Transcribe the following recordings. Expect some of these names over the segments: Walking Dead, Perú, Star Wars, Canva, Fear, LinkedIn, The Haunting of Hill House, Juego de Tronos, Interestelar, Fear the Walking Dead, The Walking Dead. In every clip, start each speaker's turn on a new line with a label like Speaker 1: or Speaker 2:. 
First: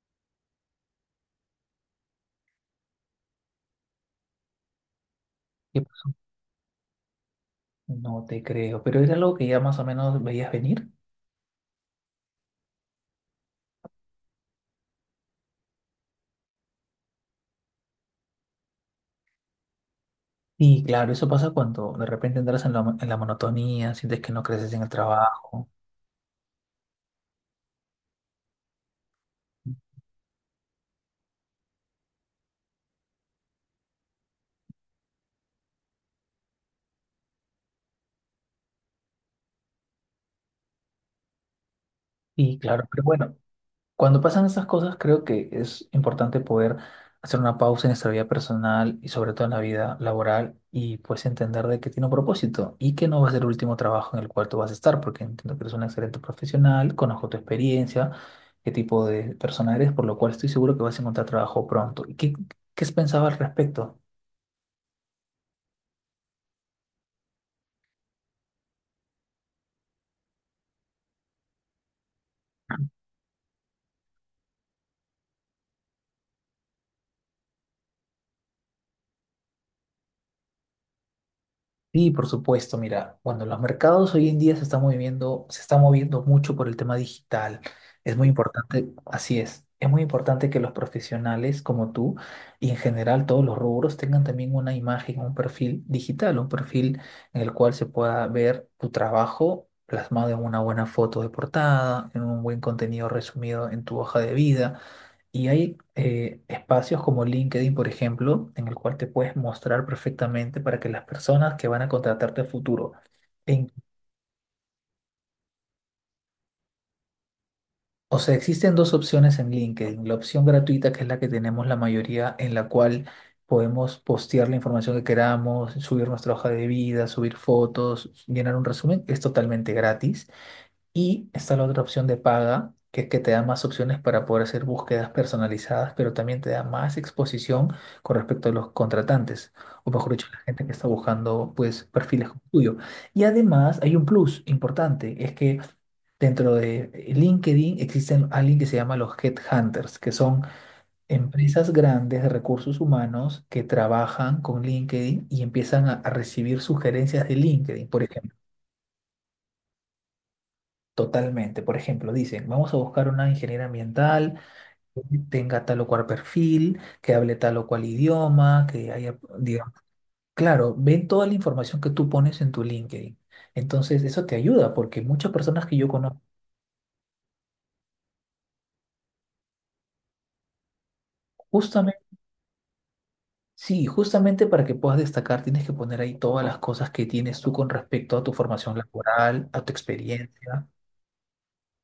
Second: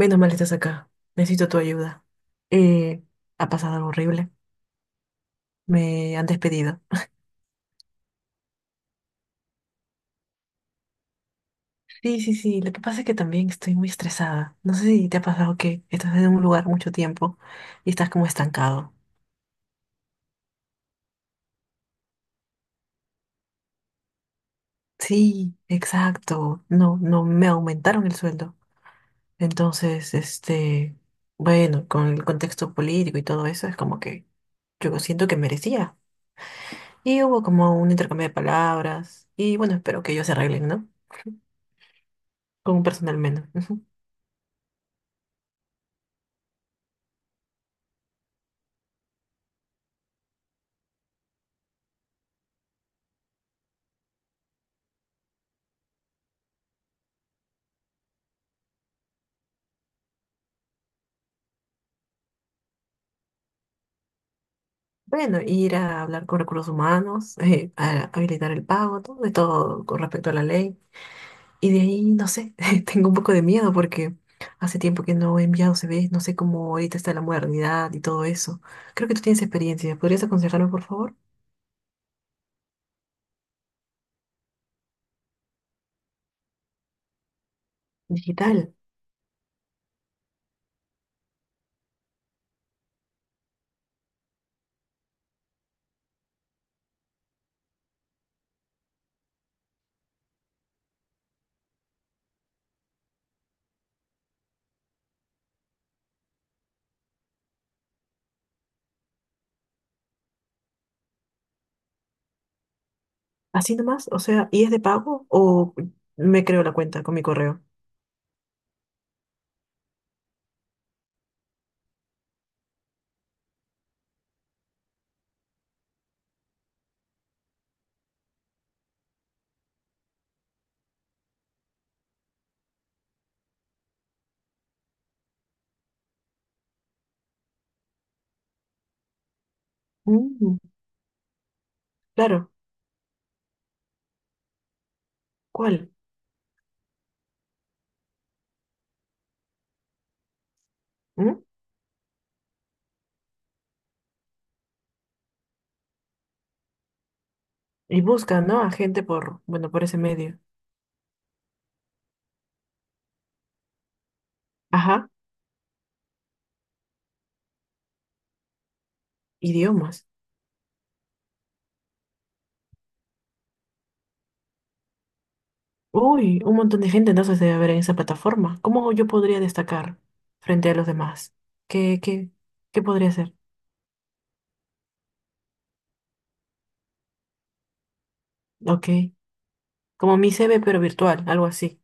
Speaker 1: Menos mal estás acá. Necesito tu ayuda. Eh, Ha pasado algo horrible.
Speaker 2: Y
Speaker 1: Me han despedido.
Speaker 2: no te creo, pero era algo que ya más o menos veías venir.
Speaker 1: Sí, sí, sí. Lo que pasa es que también estoy muy estresada. No sé si te ha pasado que estás en un lugar mucho tiempo y estás como estancado.
Speaker 2: Y claro, eso pasa cuando de repente entras en la monotonía, sientes que no creces en el
Speaker 1: Sí,
Speaker 2: trabajo.
Speaker 1: exacto. No, no me aumentaron el sueldo. Entonces, bueno, con el contexto político y todo eso, es como que yo siento que merecía. Y hubo como un intercambio de palabras. Y bueno, espero que ellos se arreglen, ¿no?
Speaker 2: Y
Speaker 1: Con un
Speaker 2: claro, pero
Speaker 1: personal
Speaker 2: bueno,
Speaker 1: menos.
Speaker 2: cuando pasan esas cosas, creo que es importante poder hacer una pausa en nuestra vida personal y sobre todo en la vida laboral, y pues entender de que tiene un propósito y que no va a ser el último trabajo en el cual tú vas a estar, porque entiendo que eres un excelente profesional, conozco tu experiencia, qué tipo de persona eres, por lo cual estoy seguro que vas a encontrar trabajo pronto. ¿Y qué has pensado al respecto?
Speaker 1: Bueno, ir a hablar con recursos humanos, a habilitar el pago, todo de todo con respecto a la ley. Y de ahí, no sé, tengo un poco de miedo porque hace tiempo que no he enviado CVs, no sé cómo ahorita está la modernidad y todo eso. Creo que tú tienes experiencia. ¿Podrías aconsejarme, por favor?
Speaker 2: Sí, por supuesto. Mira, bueno, los mercados hoy en día se están moviendo, se está moviendo mucho por el tema digital. Es muy
Speaker 1: Digital.
Speaker 2: importante, así es. Es muy importante que los profesionales como tú y en general todos los rubros tengan también una imagen, un perfil digital, un perfil en el cual se pueda ver tu trabajo plasmado en una buena foto de portada, en un buen contenido resumido en tu hoja de vida. Y hay espacios como LinkedIn, por ejemplo, en el cual te puedes mostrar perfectamente para que las personas que van a contratarte a futuro. en-
Speaker 1: Así nomás, o sea, ¿y es de pago o me creo la cuenta con mi correo?
Speaker 2: o sea, existen dos opciones en LinkedIn. La opción gratuita, que es la que tenemos la mayoría, en la cual podemos postear la información que queramos, subir nuestra hoja de vida, subir fotos, llenar un resumen, es totalmente gratis. Y está la otra opción de paga, que es que te da más opciones para poder hacer búsquedas personalizadas, pero también te da más exposición con respecto a los contratantes, o mejor dicho, la
Speaker 1: Mm,
Speaker 2: gente que está buscando pues perfiles como el
Speaker 1: claro,
Speaker 2: tuyo. Y además hay un plus importante, es que
Speaker 1: ¿cuál?
Speaker 2: dentro de LinkedIn existen alguien que se llama los headhunters, que son
Speaker 1: Mm.
Speaker 2: empresas grandes de recursos humanos que trabajan con LinkedIn y empiezan a recibir sugerencias de LinkedIn.
Speaker 1: Y
Speaker 2: Por ejemplo,
Speaker 1: busca, ¿no? A gente por, bueno, por ese medio.
Speaker 2: totalmente. Por ejemplo, dicen, vamos a buscar una ingeniera ambiental que
Speaker 1: Ajá,
Speaker 2: tenga tal o cual perfil, que hable tal o cual idioma, que haya, digamos,
Speaker 1: idiomas.
Speaker 2: claro, ven toda la información que tú pones en tu LinkedIn. Entonces, eso te ayuda porque muchas personas que yo conozco,
Speaker 1: Uy, un montón de gente entonces debe haber en esa plataforma. ¿Cómo yo podría destacar frente a los demás? ¿Qué,
Speaker 2: justamente,
Speaker 1: qué, qué podría ser?
Speaker 2: sí, justamente para que puedas destacar, tienes que poner ahí todas las cosas que tienes tú con respecto a tu formación
Speaker 1: Ok,
Speaker 2: laboral, a tu
Speaker 1: como mi CV
Speaker 2: experiencia.
Speaker 1: pero virtual, algo así.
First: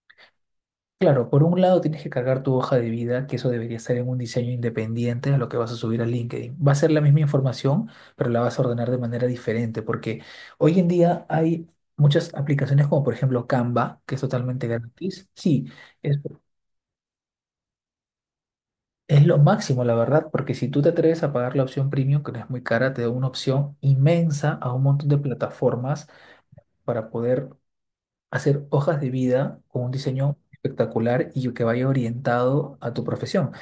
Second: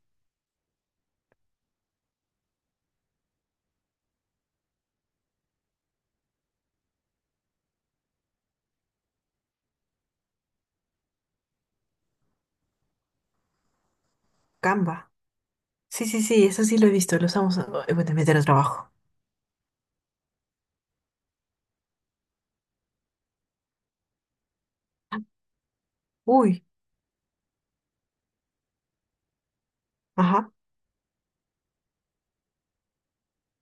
Speaker 2: Claro, por un lado tienes que cargar tu hoja de vida, que eso debería estar en un diseño independiente a lo que vas a subir a LinkedIn. Va a ser la misma información, pero la vas a ordenar de manera diferente, porque hoy en día hay muchas aplicaciones como por ejemplo Canva, que es totalmente
Speaker 1: Canva.
Speaker 2: gratis. Sí,
Speaker 1: Sí,
Speaker 2: es,
Speaker 1: sí, sí, eso sí lo he visto, lo usamos bueno, en meter el trabajo.
Speaker 2: es lo máximo, la verdad, porque si tú te atreves a pagar la opción premium, que no es muy cara, te da una opción inmensa a un montón de plataformas
Speaker 1: Uy,
Speaker 2: para poder hacer hojas de vida con un diseño
Speaker 1: ajá,
Speaker 2: espectacular y que vaya orientado a tu profesión.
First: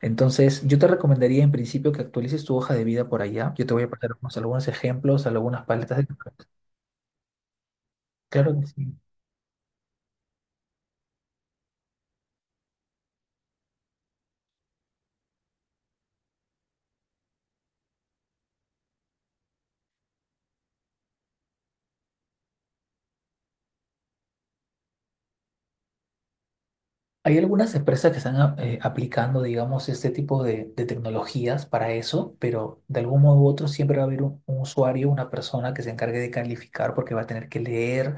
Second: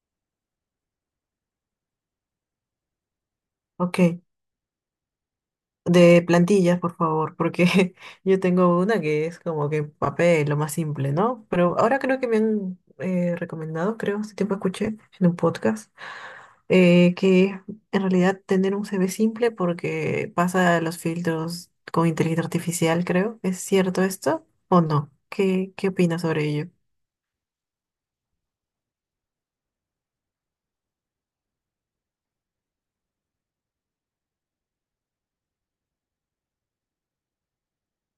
Speaker 2: Entonces, yo te recomendaría en principio que actualices tu hoja de vida por allá. Yo te voy a pasar
Speaker 1: ok.
Speaker 2: algunos ejemplos, algunas paletas de...
Speaker 1: De plantillas, por favor, porque yo
Speaker 2: Claro que
Speaker 1: tengo
Speaker 2: sí.
Speaker 1: una que es como que papel, lo más simple, ¿no? Pero ahora creo que me han recomendado, creo, hace tiempo escuché en un podcast que en realidad tener un CV simple porque pasa los filtros con inteligencia artificial, creo. ¿Es cierto esto o no? ¿Qué opinas sobre ello?
Speaker 2: Hay algunas empresas que están aplicando, digamos, este tipo de tecnologías para eso, pero de algún modo u otro siempre va a haber un usuario, una persona que se encargue de calificar porque va a tener que leer,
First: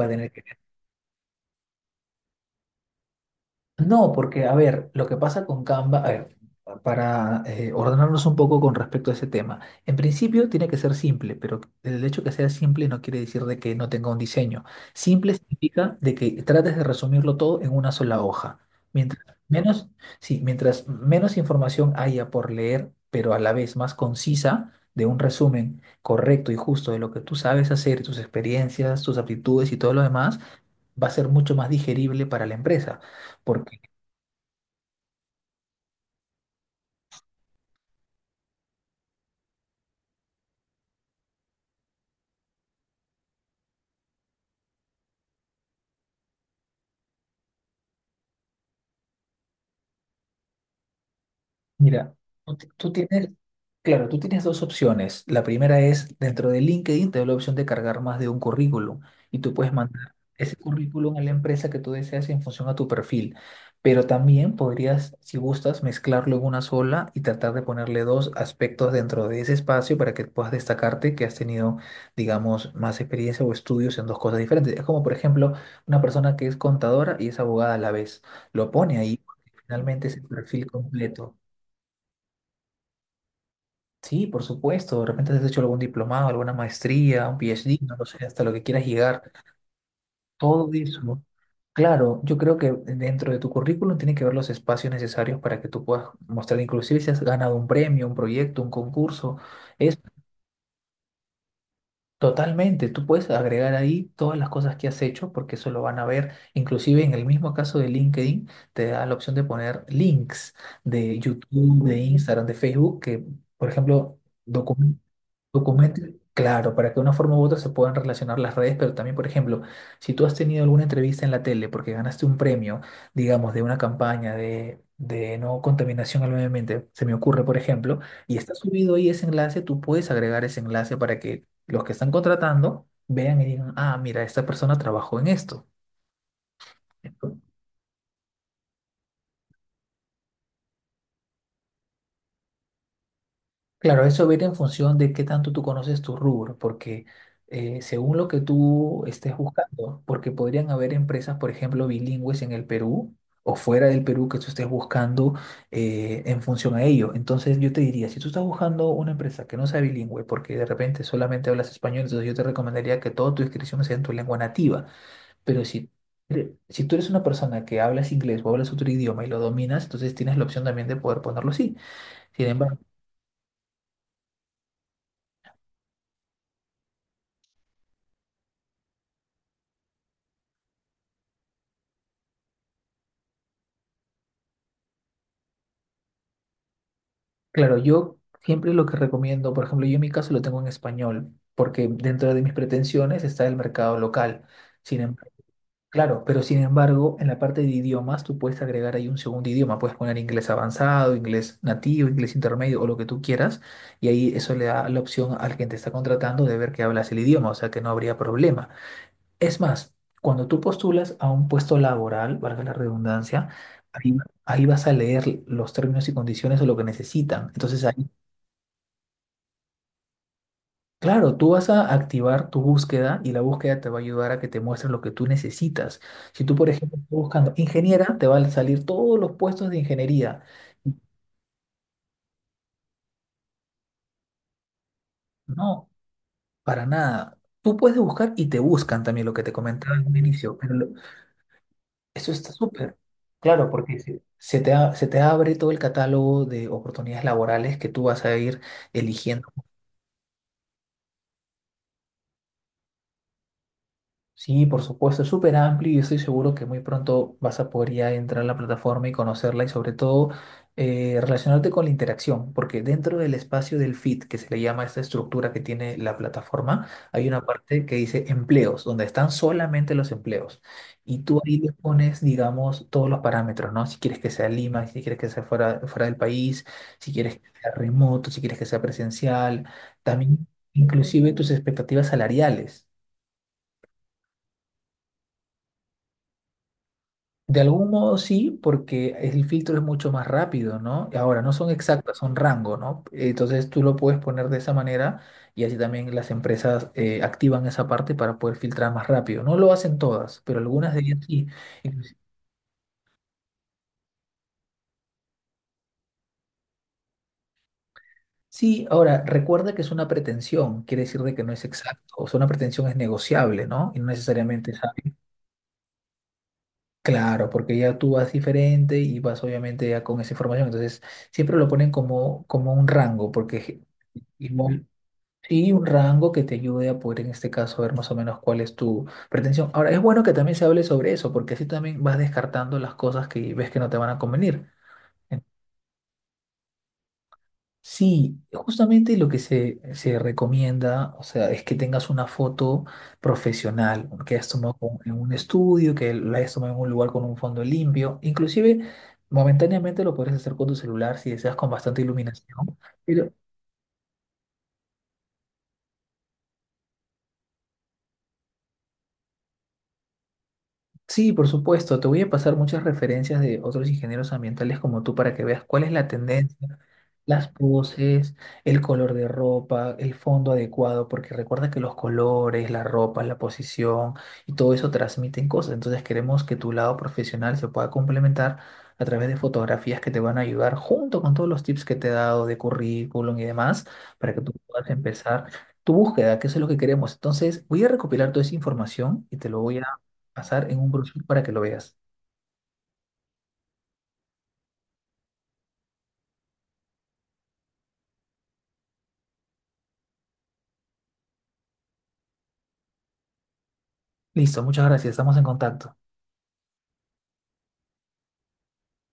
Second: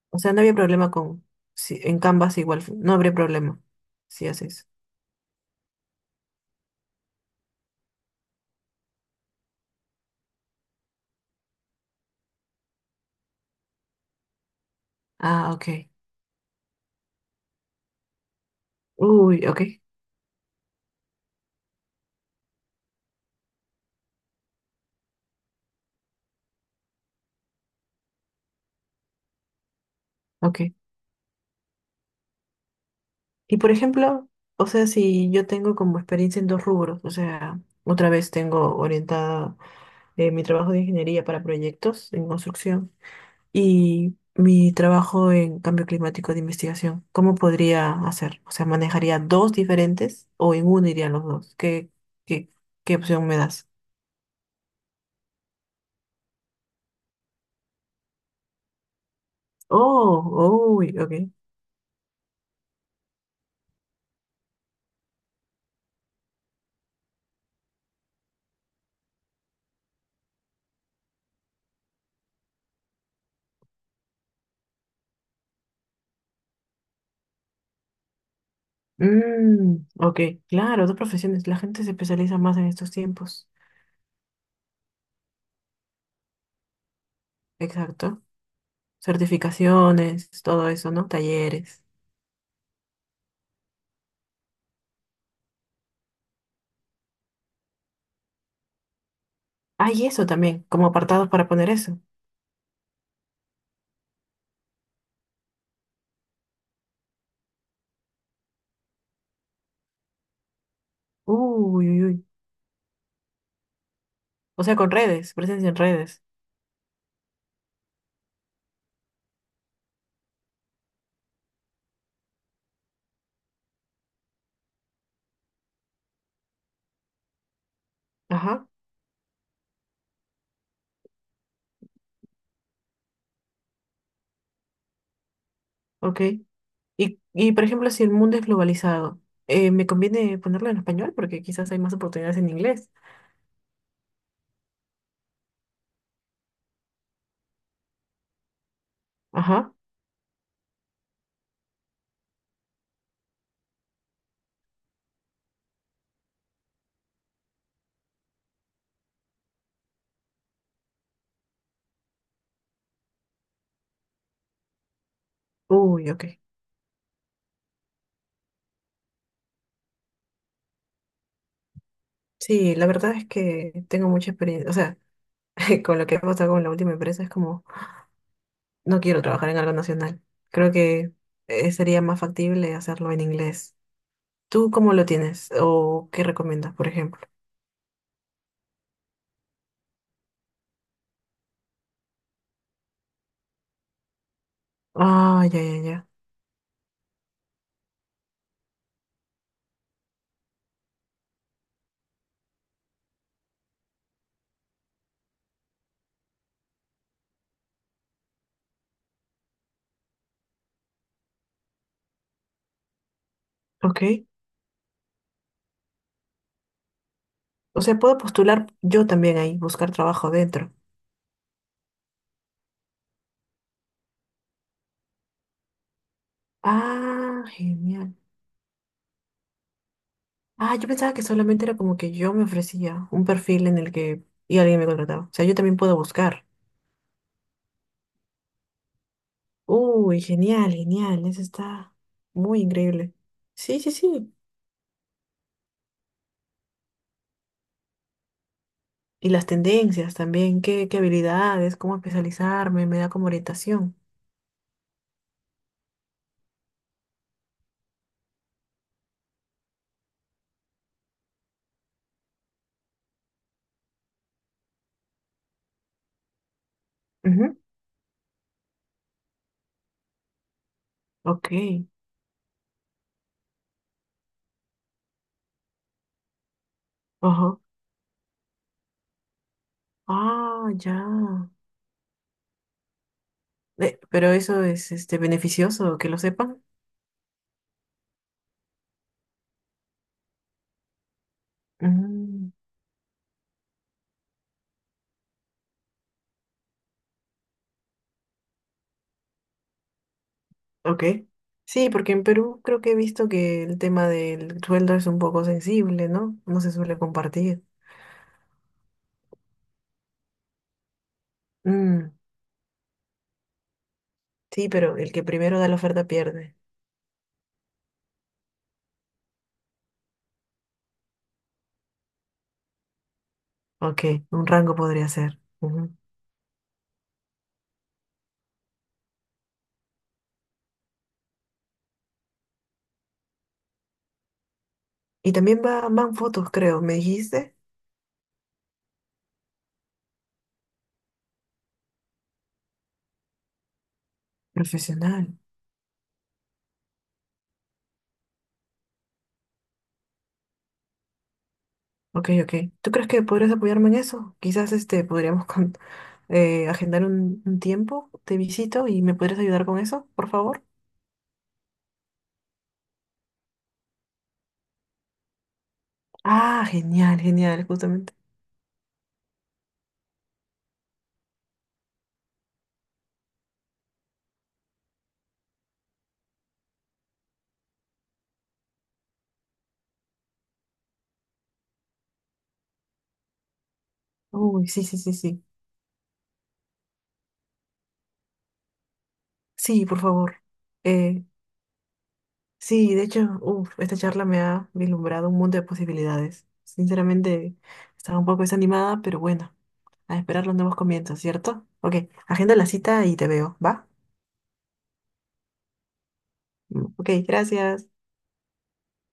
Speaker 2: va a
Speaker 1: O
Speaker 2: tener
Speaker 1: sea, no
Speaker 2: que
Speaker 1: había problema con... Si, en Canvas igual, no habría problema
Speaker 2: no,
Speaker 1: si
Speaker 2: porque, a
Speaker 1: haces.
Speaker 2: ver, lo que pasa con Canva, a ver, para ordenarnos un poco con respecto a ese tema, en principio tiene que ser simple, pero el hecho que sea simple no quiere decir de que no tenga un diseño. Simple
Speaker 1: Ah, ok.
Speaker 2: significa de que trates de resumirlo todo en una sola hoja. Mientras
Speaker 1: Uy, ok,
Speaker 2: menos, sí, mientras menos información haya por leer, pero a la vez más concisa, de un resumen correcto y justo de lo que tú sabes hacer, tus experiencias, tus aptitudes y todo lo demás,
Speaker 1: ok.
Speaker 2: va a ser mucho más digerible para la empresa,
Speaker 1: Y por
Speaker 2: porque
Speaker 1: ejemplo, o sea, si yo tengo como experiencia en dos rubros, o sea, otra vez tengo orientada mi trabajo de ingeniería para proyectos en construcción y mi trabajo en cambio climático de investigación. ¿Cómo podría hacer? O sea, ¿manejaría dos diferentes o en uno irían los dos?
Speaker 2: mira,
Speaker 1: Qué,
Speaker 2: tú ti- tú
Speaker 1: qué opción
Speaker 2: tienes,
Speaker 1: me das?
Speaker 2: claro, tú tienes dos opciones. La primera es, dentro de LinkedIn te da la opción de cargar más de un currículum y tú puedes mandar
Speaker 1: Oh,
Speaker 2: ese
Speaker 1: uy, ok.
Speaker 2: currículum a la empresa que tú deseas en función a tu perfil. Pero también podrías, si gustas, mezclarlo en una sola y tratar de ponerle dos aspectos dentro de ese espacio para que puedas destacarte que has tenido, digamos, más experiencia o estudios en dos cosas diferentes. Es como, por ejemplo, una persona que es contadora y es abogada a la vez. Lo pone ahí, porque
Speaker 1: Mm,
Speaker 2: finalmente es
Speaker 1: ok,
Speaker 2: el perfil
Speaker 1: claro, dos
Speaker 2: completo.
Speaker 1: profesiones. La gente se especializa más en estos tiempos.
Speaker 2: Sí, por supuesto. De repente has hecho algún diplomado, alguna maestría, un PhD, no lo
Speaker 1: Exacto.
Speaker 2: sé, hasta lo que quieras llegar.
Speaker 1: Certificaciones, todo
Speaker 2: Todo
Speaker 1: eso,
Speaker 2: eso,
Speaker 1: ¿no?
Speaker 2: ¿no?
Speaker 1: Talleres.
Speaker 2: Claro, yo creo que dentro de tu currículum tiene que haber los espacios necesarios para que tú puedas mostrar, inclusive si has ganado un premio, un proyecto, un concurso. Es
Speaker 1: Hay eso también, como apartados para poner eso.
Speaker 2: totalmente, tú puedes agregar ahí todas las cosas que has hecho porque eso lo van a ver. Inclusive en el mismo caso de LinkedIn, te da la opción de poner links de
Speaker 1: Uy,
Speaker 2: YouTube, de
Speaker 1: uy, uy.
Speaker 2: Instagram, de Facebook, que, por ejemplo,
Speaker 1: O sea, con
Speaker 2: documentos.
Speaker 1: redes, presencia en
Speaker 2: Documentos,
Speaker 1: redes.
Speaker 2: claro, para que de una forma u otra se puedan relacionar las redes, pero también, por ejemplo, si tú has tenido alguna entrevista en la tele porque ganaste un premio, digamos, de una campaña de no contaminación al medio ambiente, se me ocurre, por ejemplo, y está
Speaker 1: Ajá,
Speaker 2: subido ahí ese enlace, tú puedes agregar ese enlace para que los que están contratando vean y digan, ah, mira, esta persona trabajó en esto.
Speaker 1: ok. Y por ejemplo, si el mundo es globalizado, ¿me conviene ponerlo en español? Porque quizás hay más oportunidades en inglés.
Speaker 2: Claro, eso viene en función de qué tanto tú conoces tu rubro, porque según lo que tú estés
Speaker 1: Ajá.
Speaker 2: buscando, porque podrían haber empresas, por ejemplo, bilingües en el Perú o fuera del Perú que tú estés buscando en función a ello. Entonces yo te diría, si tú estás buscando una empresa que no sea bilingüe, porque de repente solamente hablas español, entonces yo te recomendaría que toda tu inscripción sea en tu lengua nativa. Pero si,
Speaker 1: Uy, ok.
Speaker 2: si tú eres una persona que hablas inglés o hablas otro idioma y lo dominas, entonces tienes la opción también de poder ponerlo así. Sin
Speaker 1: Sí,
Speaker 2: embargo,
Speaker 1: la verdad es que tengo mucha experiencia. O sea, con lo que ha pasado con la última empresa es como, no quiero trabajar en algo nacional. Creo que sería más factible hacerlo en inglés. ¿Tú cómo lo tienes? ¿O qué recomiendas, por ejemplo?
Speaker 2: claro, yo siempre lo que recomiendo, por ejemplo, yo en mi caso lo tengo en español, porque dentro de mis pretensiones está el mercado local. Sin embargo,
Speaker 1: Ah, ya, ya, ya.
Speaker 2: claro, pero sin embargo, en la parte de idiomas tú puedes agregar ahí un segundo idioma, puedes poner inglés avanzado, inglés nativo, inglés intermedio o lo que tú quieras, y ahí eso le da la opción al que te está contratando de ver que hablas el idioma, o sea que no habría problema. Es más, cuando tú postulas a un puesto laboral, valga la redundancia,
Speaker 1: Ok.
Speaker 2: ahí ahí vas a leer los términos y condiciones o lo que necesitan.
Speaker 1: O
Speaker 2: Entonces
Speaker 1: sea,
Speaker 2: ahí
Speaker 1: puedo postular yo también ahí, buscar trabajo dentro.
Speaker 2: claro, tú vas a activar tu búsqueda y la búsqueda te va a ayudar a que te muestre lo que tú necesitas. Si tú, por ejemplo, estás
Speaker 1: Ah,
Speaker 2: buscando
Speaker 1: genial.
Speaker 2: ingeniera, te van a salir todos los puestos de ingeniería.
Speaker 1: Ah, yo pensaba que solamente era como que yo me ofrecía un perfil en el que y alguien me contrataba. O sea, yo también
Speaker 2: No,
Speaker 1: puedo buscar.
Speaker 2: para nada. Tú puedes buscar y te buscan también lo que te comentaba en un
Speaker 1: Uy,
Speaker 2: inicio,
Speaker 1: genial,
Speaker 2: pero
Speaker 1: genial. Eso está
Speaker 2: eso está
Speaker 1: muy
Speaker 2: súper.
Speaker 1: increíble.
Speaker 2: Claro,
Speaker 1: Sí, sí,
Speaker 2: porque
Speaker 1: sí.
Speaker 2: se te abre todo el catálogo de oportunidades laborales que tú vas a ir
Speaker 1: Y las
Speaker 2: eligiendo.
Speaker 1: tendencias también, qué habilidades, cómo especializarme, me da como orientación.
Speaker 2: Sí, por supuesto, es súper amplio y estoy seguro que muy pronto vas a poder ya entrar a la plataforma y conocerla y sobre todo relacionarte con la interacción, porque dentro del espacio del feed, que se le llama esta estructura que tiene la plataforma, hay una
Speaker 1: Ujú.
Speaker 2: parte que dice empleos, donde están solamente los empleos. Y tú
Speaker 1: Ok.
Speaker 2: ahí le pones, digamos, todos los parámetros, ¿no? Si quieres que sea Lima, si quieres que sea fuera, fuera del país, si quieres que
Speaker 1: Ajá.
Speaker 2: sea remoto, si quieres que sea presencial, también
Speaker 1: Ah, ya.
Speaker 2: inclusive tus expectativas salariales.
Speaker 1: Pero eso es este beneficioso que lo sepan.
Speaker 2: De algún modo sí, porque el filtro es mucho más rápido, ¿no? Y ahora, no son exactas, son
Speaker 1: Mm.
Speaker 2: rango, ¿no? Entonces tú lo puedes poner de esa manera y así también las empresas activan esa parte para poder filtrar más rápido. No lo hacen todas, pero algunas de
Speaker 1: Ok.
Speaker 2: ellas sí.
Speaker 1: Sí, porque
Speaker 2: Inclusi-
Speaker 1: en Perú creo que he visto que el tema del sueldo es un poco sensible, ¿no? No se suele compartir.
Speaker 2: Sí, ahora, recuerda que es una pretensión, quiere decir de que no es exacto.
Speaker 1: Mm,
Speaker 2: O sea, una pretensión es negociable, ¿no? Y no
Speaker 1: sí,
Speaker 2: necesariamente es
Speaker 1: pero el
Speaker 2: hábil.
Speaker 1: que primero da la oferta pierde.
Speaker 2: Claro, porque ya tú vas diferente y vas obviamente ya con esa información. Entonces, siempre lo ponen como, como un rango, porque...
Speaker 1: Ok, un
Speaker 2: Y mo-
Speaker 1: rango podría ser.
Speaker 2: Sí, un
Speaker 1: Ujú.
Speaker 2: rango que te ayude a poder en este caso ver más o menos cuál es tu pretensión. Ahora, es bueno que también se hable sobre eso, porque así también vas descartando las cosas que ves que no te van a convenir.
Speaker 1: Y
Speaker 2: En-
Speaker 1: también va, van fotos, creo. ¿Me dijiste?
Speaker 2: Sí, justamente lo que se recomienda, o sea, es que tengas una foto profesional, que hayas tomado en un
Speaker 1: Profesional.
Speaker 2: estudio, que la hayas tomado en un lugar con un fondo limpio. Inclusive, momentáneamente lo puedes hacer con tu celular si deseas con bastante
Speaker 1: Ok, ok.
Speaker 2: iluminación.
Speaker 1: ¿Tú crees que podrías apoyarme en eso? Quizás este podríamos con- agendar un tiempo, te visito y me podrías ayudar con eso, por favor.
Speaker 2: Sí, por supuesto. Te voy a pasar muchas referencias de otros ingenieros ambientales como tú para que veas cuál es la
Speaker 1: Ah,
Speaker 2: tendencia,
Speaker 1: genial,
Speaker 2: las
Speaker 1: genial, justamente.
Speaker 2: poses, el color de ropa, el fondo adecuado, porque recuerda que los colores, la ropa, la posición y todo eso transmiten cosas. Entonces queremos que tu lado profesional se pueda complementar a través de fotografías que te van a ayudar junto con todos los tips que te he dado de currículum y demás para que tú
Speaker 1: Uy, sí,
Speaker 2: puedas
Speaker 1: sí, sí, sí.
Speaker 2: empezar tu búsqueda, que eso es lo que queremos. Entonces, voy a recopilar toda esa información y te lo voy
Speaker 1: Sí,
Speaker 2: a
Speaker 1: por favor.
Speaker 2: pasar en un brochure
Speaker 1: Eh,
Speaker 2: para que lo veas.
Speaker 1: Sí, de hecho, uf, esta charla me ha vislumbrado un mundo de posibilidades. Sinceramente, estaba un poco desanimada, pero bueno, a esperar los nuevos comienzos, ¿cierto? Ok, agenda la cita y te veo, ¿va?
Speaker 2: Listo, muchas gracias, estamos en contacto.
Speaker 1: Mm. Ok, gracias.